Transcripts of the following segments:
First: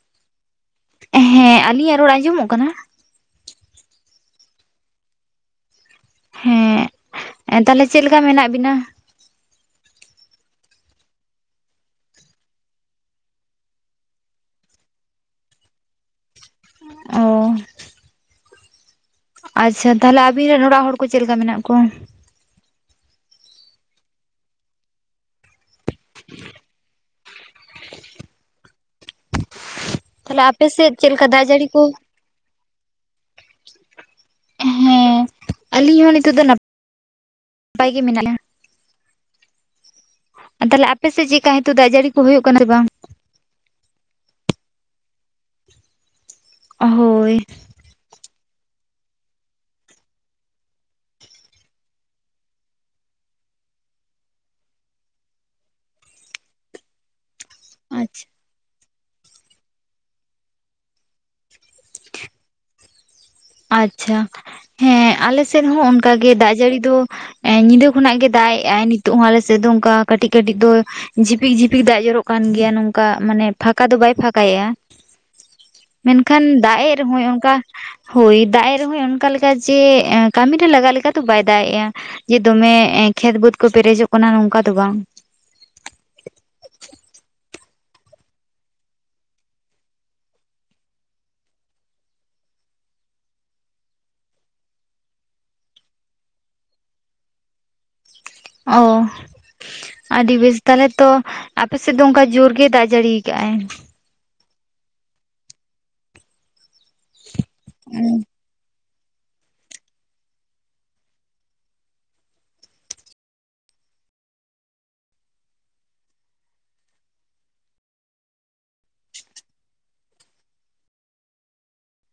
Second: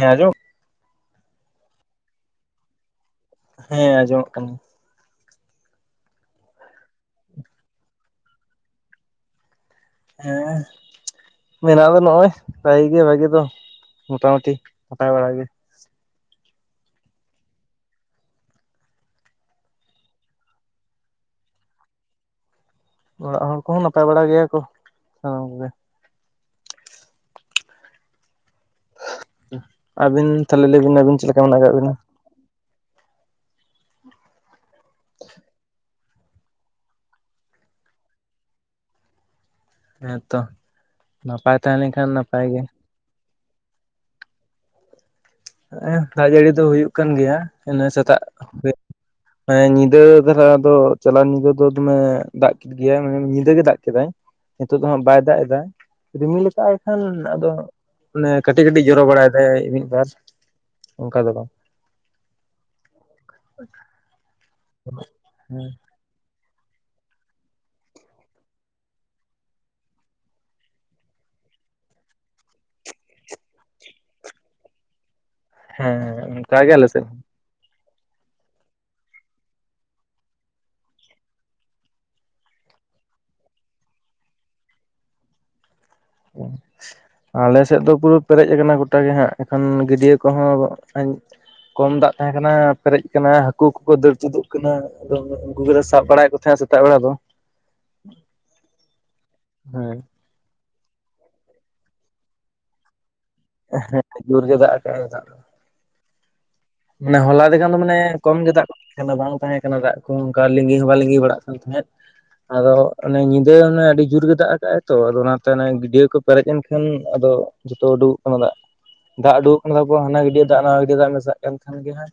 ᱦᱮᱸᱡᱳ ᱦᱮᱸ ᱟᱞᱤᱧᱟᱜ ᱨᱚᱲ ᱟᱸᱡᱚᱢᱚᱜ ᱠᱟᱱᱟ ᱦᱮᱸ ᱟᱸᱡᱚᱢᱚᱜ ᱠᱟᱹᱱᱟᱹ ᱦᱮᱸ ᱛᱟᱦᱚᱞᱮ ᱪᱮᱫ ᱞᱮᱠᱟ ᱢᱮᱱᱟᱜ ᱵᱤᱱᱟ ᱦᱮᱸ ᱢᱮᱱᱟᱜ ᱫᱚ ᱱᱚᱜ-ᱚᱭ ᱵᱷᱟᱭᱤ ᱜᱮ ᱵᱷᱟᱜᱤ ᱫᱚ ᱢᱚᱴᱟᱢᱩᱴᱤ ᱦᱟᱛᱟᱭ ᱵᱟᱲᱟᱜ ᱜᱮ ᱚ ᱟᱪᱪᱷᱟ ᱛᱟᱦᱚᱞᱮ ᱟᱵᱤᱱ ᱨᱮᱱ ᱚᱲᱟᱜ ᱦᱚᱲ ᱠᱚ ᱪᱮᱫ ᱞᱮᱠᱟ ᱢᱮᱱᱟᱜ ᱠᱚᱣᱟ ᱚᱲᱟᱜ ᱦᱚᱲ ᱠᱚᱦᱚᱸ ᱱᱟᱯᱟᱭ ᱵᱟᱲᱟ ᱜᱮᱭᱟ ᱠᱚ ᱥᱟᱱᱟᱢ ᱠᱚᱜᱮ [inaudible] ᱟᱹᱵᱤᱱ ᱟᱯᱮ ᱛᱟᱦᱚᱞᱮ ᱞᱟᱹᱭ ᱥᱮᱫ ᱵᱤᱱ ᱟᱹᱵᱤᱱ ᱪᱮᱫ ᱞᱮᱠᱟ ᱫᱟᱜ ᱢᱮᱱᱟᱜ ᱡᱟᱹᱲᱤ ᱟᱠᱟᱫ ᱠᱚ ᱵᱤᱱᱟ ᱦᱮᱸ ᱟᱞᱤᱧ ᱦᱚᱸ ᱱᱤᱛᱚᱜ ᱫᱚ ᱱᱟᱯᱟᱭ ᱜᱮ ᱢᱮᱱᱟᱜ-ᱟ ᱦᱮᱸᱛᱚ ᱛᱟᱞᱦᱮ ᱟᱯᱮ ᱥᱮᱫ ᱪᱮᱫᱞᱮᱠᱟ ᱱᱟᱯᱟᱭ ᱦᱳ ᱛᱟᱦᱮᱸ ᱫᱟᱜ ᱞᱮᱱᱠᱷᱟᱱ ᱡᱟᱹᱲᱤ ᱠᱚ ᱦᱩᱭᱩᱜ ᱱᱟᱯᱟᱭ ᱠᱟᱱᱟ ᱜᱮ ᱥᱮ ᱵᱟᱝ ᱦ ᱫᱟᱜ ᱡᱟᱹᱲᱤ ᱫᱚ ᱦᱩᱭᱩᱜ ᱠᱟᱱ ᱦᱳᱭ ᱜᱮᱭᱟ ᱤᱱᱟᱹ ᱥᱮᱛᱟᱜ ᱨᱮ ᱦᱮᱸ ᱧᱤᱫᱟᱹ ᱫᱷᱟᱨᱟ ᱫᱚ ᱪᱟᱞᱟᱣ ᱧᱤᱫᱟᱹ ᱫᱚ ᱫᱚᱢᱮ ᱫᱟᱜ ᱜᱮᱭᱟᱭ ᱢᱟᱱᱮ ᱧᱤᱫᱟᱹ ᱜᱮ ᱫᱟᱜ ᱠᱮᱫᱟᱭ ᱱᱤᱛᱚᱜ ᱫᱚ ᱦᱜ ᱵᱟᱭ ᱫᱟᱜ ᱮᱫᱟ ᱨᱤᱢᱤᱞ ᱟᱠᱟᱭ-ᱟ ᱦ ᱟᱫᱚ ᱟᱪᱪᱷᱟ ᱮ ᱠᱟᱹᱴᱤᱡ ᱠᱟᱹᱴᱤᱡ ᱡᱚᱨᱚ ᱵᱟᱲᱟᱭ ᱫᱟᱭ ᱢᱤᱫ ᱵᱟᱨ ᱚᱱᱠᱟ ᱫᱚ ᱵᱟᱝ ᱟᱪᱪᱷᱟ ᱦᱮᱸ ᱦᱮᱸ ᱟᱞᱮᱥᱮᱫ ᱦᱚᱸ ᱚᱱᱠᱟᱜᱮ ᱫᱟᱜ ᱡᱟᱹᱲᱤ ᱫᱚ ᱧᱤᱫᱟᱹ ᱠᱷᱚᱱᱟᱜ ᱜᱮ ᱫᱟᱜ ᱮ ᱟᱭ ᱱᱤᱛᱚᱜ ᱦᱚᱸ ᱟᱞᱮ ᱥᱮᱫ ᱫᱚ ᱝᱠᱟ ᱠᱟᱹᱴᱤᱡ ᱠᱟᱹᱴᱤᱡ ᱫᱚ ᱡᱷᱤᱯᱤᱠ ᱡᱷᱤᱯᱤᱠ ᱫᱟᱜ ᱡᱚᱨᱚᱜ ᱠᱟᱱ ᱜᱮᱭᱟ ᱱᱚᱝᱠᱟ ᱢᱟᱱᱮ ᱯᱷᱟᱸᱠᱟ ᱫᱚ ᱵᱟᱭ ᱯᱷᱟᱸᱠᱟᱭᱮᱫ-ᱟ ᱦᱮᱸ ᱢᱮᱱᱠᱷᱟᱱ ᱚᱱᱠᱟ ᱜᱮ ᱫᱟᱜ ᱟᱞᱮ ᱮᱜ ᱥᱮᱫ ᱨᱮᱦᱚᱸᱭ ᱚᱱᱠᱟ ᱦᱳᱭ ᱫᱟᱜ ᱮᱫ ᱨᱮᱦᱚᱸ ᱚᱱᱠᱟ ᱞᱮᱠᱟ ᱡᱮ ᱠᱟᱹᱢᱤ ᱨᱮ ᱞᱟᱜᱟᱜ ᱞᱮᱠᱟ ᱫᱚ ᱵᱟᱭ ᱫᱟᱜ ᱮᱫᱟ ᱡᱮ ᱫᱚᱢᱮ ᱠᱷᱮᱛ ᱵᱟᱹᱫ ᱠᱚ ᱯᱮᱨᱮᱡᱚᱜ ᱠᱟᱱᱟ ᱱᱚᱝᱠᱟ ᱫᱚ ᱵᱟᱝ ᱚ ᱟᱞᱮ ᱥᱮᱫ ᱫᱚ ᱯᱩᱨᱟᱹ ᱯᱮᱨᱮᱡ ᱟᱠᱟᱱᱟ ᱜᱚᱴᱟ ᱜᱮ ᱦᱟᱸᱜ ᱮᱠᱷᱚᱱ ᱜᱟᱹᱰᱭᱟᱹ ᱠᱚᱦᱚᱸ ᱠᱚᱢ ᱫᱟᱜ ᱛᱟᱦᱮᱸ ᱠᱟᱱᱟ ᱯᱮᱨᱮᱡ ᱟᱠᱟᱱᱟ ᱦᱟᱹᱠᱩ ᱠᱚᱠᱚ ᱫᱟᱹᱲ ᱪᱩᱫᱚᱜ ᱠᱟᱱᱟ ᱟᱫᱚ ᱩᱱᱠᱩᱜᱮᱞᱮ ᱥᱟᱵ ᱵᱟᱲᱟᱭᱮᱫ ᱠᱚ ᱛᱟᱦᱮᱸᱱᱟ ᱥᱮᱛᱟᱜ ᱵᱮᱲᱟ ᱫᱚ ᱚ ᱦᱮᱸ ᱟᱹᱰᱤ ᱵᱮᱥ ᱛᱟᱞᱮ ᱛᱚ ᱟᱯᱮᱥᱮᱫ ᱫᱚ ᱚᱱᱠᱟ ᱡᱳᱨ ᱜᱮᱭ ᱫᱟᱜ ᱡᱟᱹᱲᱤᱭᱟ ᱟᱠᱟᱫᱟᱭ ᱦᱮᱸ ᱡᱳᱨ ᱜᱮ ᱫᱟᱜ ᱟᱠᱟᱫᱟᱜ ᱢᱟᱱᱮ ᱦᱚᱞᱟ ᱫᱮ ᱠᱷᱟᱱ ᱫᱚ ᱢᱟᱱᱮ ᱠᱚᱢ ᱜᱮ ᱫᱟᱜ ᱜᱚᱫ ᱵᱟᱝ ᱛᱟᱦᱮᱸ ᱠᱟᱱᱟ ᱫᱟᱜ ᱠᱚ ᱾ ᱚᱱᱠᱟ ᱞᱤᱸᱜᱤ ᱦᱚᱸ ᱵᱟᱝ ᱞᱤᱜᱤ ᱵᱟᱲᱟᱜ ᱠᱟᱱ ᱛᱟᱦᱮᱸᱫ ᱾ ᱟᱫᱚ ᱚᱱᱮ ᱧᱤᱫᱟᱹ ᱚᱱᱮ ᱟᱹᱰᱤ ᱡᱳᱨ ᱜᱮ ᱫᱟᱜ ᱟᱠᱟᱫ ᱟᱭ ᱛᱚ ᱾ ᱟᱫᱚ ᱚᱱᱟᱛᱮ ᱜᱟᱹᱰᱭᱟᱹ ᱠᱚ ᱯᱮᱨᱮᱡ ᱮᱱ ᱠᱷᱟᱱ ᱟᱫᱚ ᱡᱚᱛᱚ ᱩᱰᱩᱠᱚᱜ ᱠᱟᱱᱟ ᱫᱟᱜ ᱾ ᱫᱟᱜ ᱩᱰᱩᱠ ᱠᱟᱱ ᱛᱟᱠᱚᱣᱟ ᱦᱟᱱᱟ ᱜᱟᱹᱰ ᱫᱟᱜ ᱱᱟᱣᱟ ᱜᱟᱹᱰᱭᱟᱹ ᱫᱟᱜ ᱨᱮ ᱢᱮᱥᱟᱜ ᱠᱟᱱ ᱠᱷᱟᱱ ᱜᱮ ᱦᱟᱸᱜ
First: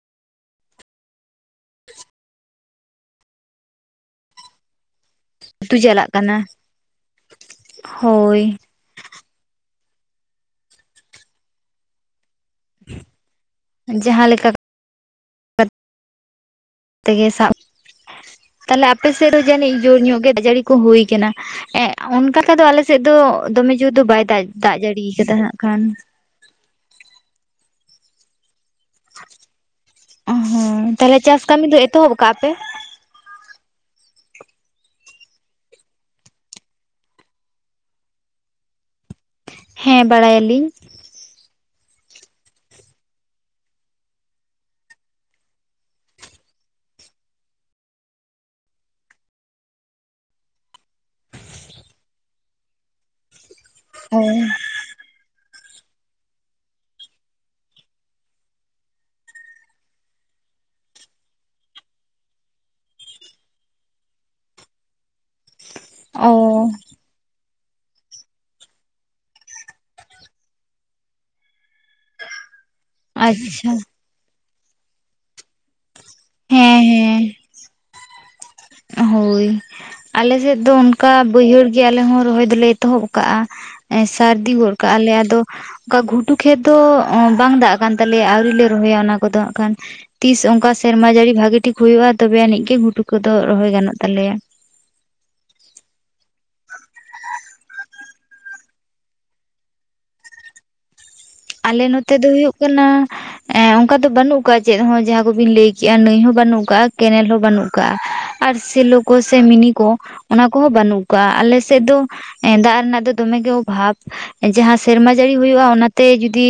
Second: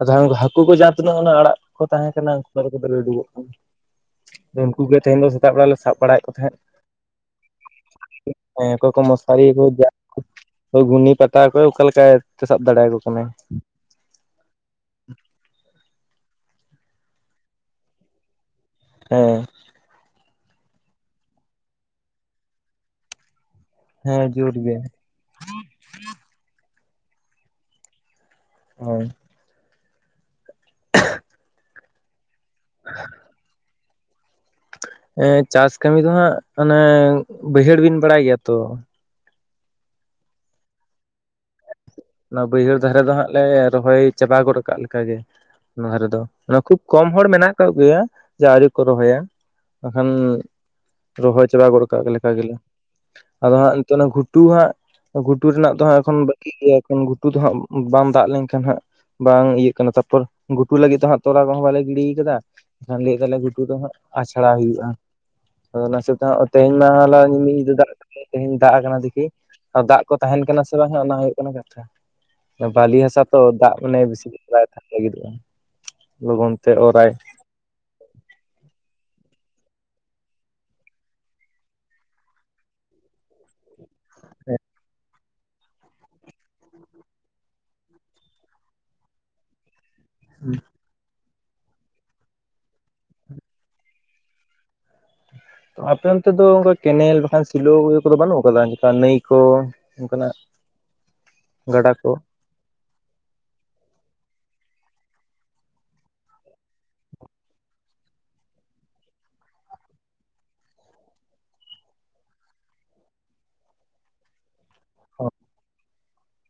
ᱟᱫᱚ ᱩᱱᱠᱩ ᱦᱟᱹᱠᱩ ᱠᱚ ᱡᱟᱦᱟᱸ ᱛᱤᱱᱟᱹᱜ ᱚᱱᱟ ᱟᱲᱟᱜ ᱠᱚ ᱛᱟᱦᱮᱸ ᱠᱟᱱᱟ ᱾ ᱩᱱᱠᱩ ᱠᱚ ᱫᱟᱹᱲ ᱩᱰᱩᱠᱚᱜ ᱠᱟᱱᱟ ᱾ ᱩᱱᱠᱩ ᱜᱮ ᱛᱮᱦᱮᱧ ᱫᱚ ᱥᱮᱛᱟᱜ ᱵᱮᱲᱟ ᱞᱮ ᱟᱹᱛᱩ ᱥᱟᱵ ᱪᱟᱞᱟᱜ ᱵᱟᱲᱟᱭᱮᱫ ᱠᱚ ᱠᱟᱱᱟ ᱛᱟᱦᱮᱸᱫ ᱦᱳᱭ ᱾ ᱚᱠᱚᱭ ᱠᱚ ᱢᱚᱥᱟᱨᱤ ᱠᱚ ᱡᱟᱞ ᱜᱷᱩᱱᱤ ᱯᱟᱴᱟ ᱚᱠᱚᱭ ᱚᱠᱟ ᱞᱮᱠᱟᱭ ᱥᱟᱵ ᱫᱟᱲᱮᱭᱟᱠᱚ ᱠᱟᱱᱟᱭ ᱾ ᱡᱟᱦᱟᱸ ᱞᱮᱠᱟ ᱠᱟᱛᱮ ᱜᱮ ᱥᱟᱵ ᱛᱟᱦᱞᱮ ᱟᱯᱮᱥᱮᱫ ᱦᱮᱸ ᱡᱟᱹᱱᱤᱡ ᱡᱩᱨ ᱧᱚᱜ ᱜᱮ ᱡᱟᱹᱲᱤ ᱠᱚ ᱦᱩᱭ ᱟᱠᱟᱱᱟ ᱾ ᱚᱱᱠᱟ ᱛᱮᱫᱚ ᱟᱞᱮᱥᱮᱫ ᱫᱚ ᱫᱚᱢᱮ ᱡᱳᱨ ᱫᱚ ᱦᱮᱸ ᱵᱟᱭ ᱫᱟᱜ ᱡᱳᱨ ᱫᱟᱜ ᱜᱮ ᱡᱟᱹᱲᱤ ᱟᱠᱟᱫᱟ ᱦᱟᱜ ᱠᱷᱟᱱ ᱦᱚᱭ ᱚ ᱦᱚᱸ ᱛᱟᱦᱚᱞᱮ ᱪᱟᱥ ᱠᱟᱹᱢᱤ ᱫᱚ ᱮᱛᱚᱦᱚᱵ ᱠᱟᱜ-ᱟ ᱯᱮ [unintelligible] ᱦᱮᱸ ᱪᱟᱥ ᱠᱟᱹᱢᱤ ᱫᱚ ᱦᱟᱸᱜ ᱚᱱᱮ ᱵᱟᱹᱭᱦᱟᱹᱲ ᱵᱤᱱ ᱵᱟᱲᱟᱭ ᱜᱮᱭᱟ ᱛᱚ? ᱦᱮᱸ ᱵᱟᱰᱟᱭᱟᱞᱤᱧ ᱾ ᱚᱱᱟ ᱵᱟᱹᱭᱦᱟᱹᱲ ᱫᱷᱟᱨᱮ ᱫᱚ ᱦᱟᱸᱜ ᱞᱮ ᱨᱚᱦᱚᱭ ᱪᱟᱵᱟ ᱜᱚᱫ ᱟᱠᱟᱜ ᱞᱮᱠᱟᱜᱮ ᱾ ᱚᱱᱟ ᱫᱷᱟᱨᱮ ᱫᱚ ᱾ ᱟᱫᱚ ᱠᱷᱩᱵ ᱠᱚᱢ ᱦᱚᱲ ᱢᱮᱱᱟᱜ ᱟᱠᱟᱫ ᱠᱚᱜᱮᱭᱟ ᱡᱮ ᱟᱹᱣᱨᱤ ᱠᱚ ᱨᱚᱦᱚᱭᱟ ᱾ ᱵᱟᱠᱷᱟᱱ ᱨᱚᱦᱚᱭ ᱪᱟᱵᱟ ᱜᱚᱫ ᱟᱠᱟᱜ ᱞᱮᱠᱟ ᱜᱮᱞᱮ ᱾ ᱟᱫᱚ ᱦᱟᱸᱜ ᱱᱤᱛᱚᱜ ᱚᱱᱟ ᱜᱷᱩᱴᱩ ᱦᱟᱸᱜ ᱜᱷᱩᱴᱩ ᱨᱮᱱᱟᱜ ᱫᱚ ᱦᱟᱸᱜ ᱮᱠᱷᱚᱱ ᱵᱟᱹᱠᱤ ᱜᱮᱭᱟ ᱾ ᱜᱷᱩᱴᱩ ᱫᱚ ᱦᱟᱸᱜ ᱵᱟᱝ ᱫᱟᱜ ᱞᱮᱱᱠᱷᱟᱱ ᱦᱟᱸᱜ ᱾ ᱵᱟᱝ ᱤᱭᱟᱹᱜ ᱠᱟᱱᱟᱜ ᱛᱟᱯᱚᱨ ᱜᱷᱩᱴᱩ ᱞᱟᱹᱜᱤᱫ ᱛᱚ ᱦᱟᱸᱜ ᱛᱚᱞᱟ ᱠᱚᱦᱚᱸ ᱵᱟᱞᱮ ᱜᱤᱰᱤ ᱟᱠᱟᱫᱟ ᱾ ᱮᱱᱠᱷᱟᱱ ᱞᱟᱹᱭ ᱮᱟᱫᱟᱞᱮ ᱜᱷᱩᱴᱩ ᱫᱚ ᱦᱟᱜ ᱟᱪᱷᱲᱟ ᱦᱩᱭᱩᱜᱼᱟ ᱾ ᱚᱱᱟ ᱚ ᱥᱮᱛᱟᱜ ᱛᱮᱦᱮᱧ ᱢᱟ ᱦᱚᱞᱟ ᱢᱤᱫ ᱧᱤᱫᱟᱹ ᱫᱟᱜ ᱮ ᱛᱮᱦᱮᱧ ᱫᱟᱜ ᱟᱠᱟᱱᱟ ᱾ ᱫᱟᱜ ᱠᱚ ᱛᱟᱦᱮᱱ ᱠᱟᱱᱟ ᱥᱮ ᱵᱟᱝ ᱚᱱᱟ ᱦᱩᱭᱩᱜ ᱠᱟᱱᱟ ᱠᱟᱛᱷᱟ ᱾ ᱟᱪᱪᱷᱟ ᱵᱟᱞᱤ ᱦᱟᱥᱟ ᱛᱚ ᱟᱪᱪᱷᱟ ᱫᱟᱜ ᱢᱟᱱᱮ ᱵᱮᱥᱤ ᱞᱟᱜᱤᱫᱚᱜᱼᱟ ᱞᱚᱜᱚᱱ ᱛᱮ ᱦᱮᱸ ᱚᱨᱟᱭ ᱦᱳᱭ ᱟᱞᱮ ᱥᱮᱫ ᱫᱚ ᱚᱱᱠᱟ ᱵᱟᱹᱭᱦᱟᱹᱲ ᱜᱮ ᱟᱞᱮ ᱦᱚᱸ ᱨᱚᱦᱚᱭ ᱫᱚᱞᱮ ᱮᱛᱚᱦᱚᱵ ᱟᱠᱟᱜᱼᱟ ᱾ ᱥᱟᱹᱨᱫᱤ ᱦᱮᱸ᱾ ᱜᱚᱫ ᱟᱠᱟᱫ ᱟᱞᱮ ᱟᱫᱚ ᱚᱱᱠᱟ ᱜᱷᱩᱴᱩ ᱠᱷᱮᱛ ᱫᱚ ᱵᱟᱝ ᱫᱟᱜ ᱟᱠᱟᱱ ᱛᱟᱞᱮᱭᱟ ᱾ ᱟᱹᱣᱨᱤ ᱞᱮ ᱨᱚᱦᱚᱭᱟ ᱚᱱᱟ ᱠᱚᱫᱚ ᱦᱟᱸᱜ ᱠᱷᱟᱱ ᱛᱤᱥ ᱚᱱᱠᱟ ᱥᱮᱨᱢᱟ ᱡᱟᱹᱲᱤ ᱵᱷᱟᱜᱤ ᱴᱷᱤᱠ ᱦᱩᱭᱩᱜᱼᱟ ᱾ ᱛᱚᱵᱮ ᱟᱹᱱᱤᱡ ᱜᱮ ᱜᱷᱩᱴᱩ ᱠᱚᱫᱚ ᱨᱚᱦᱚᱭ ᱜᱟᱱᱚᱜ ᱛᱟᱞᱮᱭᱟ ᱾ ᱛᱚ ᱟᱯᱮ ᱚᱱᱛᱮ ᱫᱚ ᱚᱱᱠᱟ ᱠᱮᱱᱮᱞ ᱵᱟᱠᱷᱟᱱ ᱥᱮᱞᱳ ᱤᱭᱟᱹ ᱠᱚᱫᱚ ᱵᱟᱹᱱᱩᱜ ᱟᱠᱟᱫᱟ ᱚᱱᱠᱟ ᱱᱟᱹᱭ ᱠᱚ? ᱚᱱᱠᱟᱱᱟᱜ ᱟᱞᱮ ᱜᱟᱰᱟ ᱠᱚ ᱱᱚᱛᱮ ᱫᱚ ᱦᱩᱭᱩᱜ ᱠᱟᱱᱟ ᱾ ᱮᱜ ᱚᱱᱠᱟ ᱫᱚ ᱵᱟᱹᱱᱩᱜ ᱟᱠᱟᱫ-ᱟ ᱪᱮᱫ ᱦᱚᱸ ᱡᱟᱦᱟᱸ ᱠᱚᱵᱤᱱ ᱞᱟᱹᱭ ᱠᱮᱜᱼᱟ ᱱᱟᱹᱭ ᱦᱚᱸ ᱵᱟᱹᱱᱩᱜ ᱟᱠᱟᱜᱼᱟ ᱠᱮᱱᱮᱞ ᱦᱚᱸ ᱵᱟᱹᱱᱩᱜ ᱟᱠᱟᱜᱼᱟ ᱾ ᱟᱨ ᱥᱮᱞᱚ ᱠᱚ ᱥᱮ ᱢᱤᱱᱤ ᱠᱚ ᱚᱱᱟ ᱠᱚᱦᱚᱸ ᱵᱟᱹᱱᱩᱜ ᱟᱠᱟᱜᱼᱟ ᱾ ᱟᱞᱮ ᱥᱮᱫ ᱫᱚ ᱫᱟᱜ ᱨᱮᱱᱟᱜ ᱫᱚ ᱫᱚᱢᱮᱜᱮ ᱚᱵᱷᱟᱵ ᱾ ᱡᱟᱦᱟᱸ ᱥᱮᱨᱢᱟ ᱡᱟᱹᱲᱤ ᱦᱩᱭᱩᱜᱼᱟ ᱾ ᱚᱱᱟᱛᱮ ᱡᱩᱫᱤ